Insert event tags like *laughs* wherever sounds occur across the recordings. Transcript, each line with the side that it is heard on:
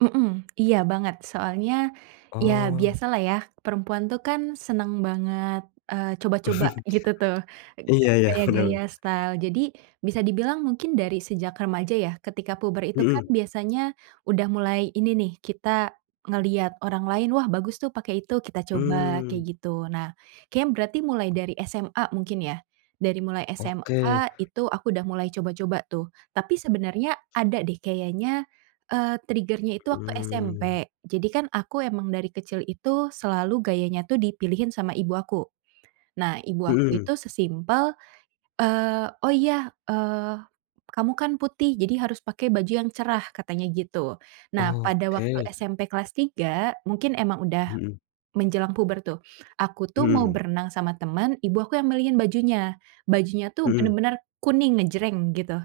right: Mhm, iya banget. Soalnya ya
left: Oh.
right: biasalah ya perempuan tuh kan seneng banget, eee, coba-coba
left: *chuckles*
right: gitu tuh,
left: Iya ya,
right: gaya
left: *chuckles*
right: gaya,
left: bener.
right: style, jadi bisa dibilang mungkin dari sejak remaja ya ketika puber itu kan
left: Mhm.
right: biasanya udah mulai ini nih, kita ngelihat orang lain wah bagus tuh pakai itu, kita coba kayak
left: Mmm.
right: gitu. Nah kayaknya berarti mulai dari SMA mungkin ya, dari mulai
left: Oke.
right: SMA itu aku udah mulai coba-coba tuh tapi sebenarnya ada deh kayaknya, eee, trigger-nya itu waktu
left: Mmm.
right: SMP, jadi kan aku emang dari kecil itu selalu gayanya tuh dipilihin sama ibu aku. Nah ibu aku
left: Mhm.
right: itu se-simple, eee, oh iya, eee, "Kamu kan putih jadi harus pakai baju yang cerah," katanya gitu. Nah pada waktu
left: Oke.
right: SMP kelas 3 mungkin emang udah
left: Mhm.
right: menjelang puber tuh, aku tuh mau
left: Mhm.
right: berenang sama teman, ibu aku yang milihin bajunya, bajunya tuh
left: Mhm.
right: bener-bener kuning ngejreng gitu,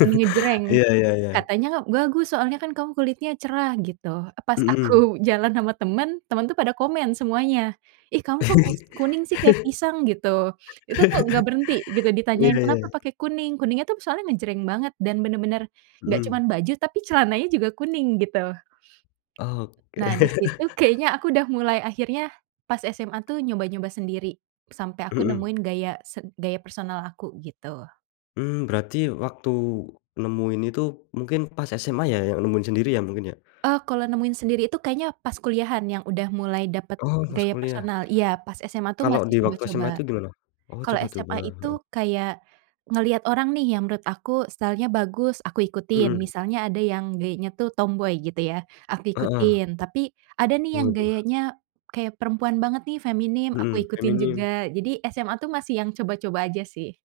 right: kuning ngejreng.
left: Iya iya iya.
right: Katanya bagus soalnya kan kamu kulitnya cerah gitu, pas
left: Mhm.
right: aku *chuckles* jalan sama temen, temen tuh pada komen semuanya, ih kamu kok kus kuning sih kayak pisang gitu. Itu tuh gak
left: *laughs*
right: berhenti gitu
left: Iya
right: ditanyain, "Kenapa
left: iya.
right: pake kuning?" kuningnya tuh soalnya ngejreng banget dan bener-bener gak
left: Mhm.
right: cuman baju, tapi celananya juga kuning gitu.
left: Oke.
right: Nah di situ
left: *chuckles*
right: kayaknya aku udah mulai akhirnya pas SMA tuh nyoba-nyoba sendiri, sampe aku
left: Mhm.
right: nemuin gaya se gaya personal aku, gitu.
left: Mmm, berarti waktu nemu ini tuh mungkin pas SMA ya, yang nemuin sendiri ya mungkin ya?
right: Eee, kalau nemuin sendiri itu kayaknya pas kuliahan yang udah mulai dapet
left: Oh pas
right: gaya
left: kuliah.
right: personal, iya pas SMA tuh
left: Kalau
right: masih
left: di waktu SMA itu
right: coba-coba.
left: gimana? Oh
right: Kalo SMA
left: coba-coba.
right: itu kayak ngeliat orang nih yang menurut aku style-nya bagus, aku ikutin.
left: Hmm.
right: Misalnya ada yang gayanya tuh tomboy gitu ya, aku
left: Heeh.
right: ikutin, tapi ada nih yang
left: Waduh.
right: gayanya kayak perempuan banget nih feminim, aku
left: Hmm,
right: ikutin
left: feminim.
right: juga, jadi SMA tuh masih yang coba-coba aja sih.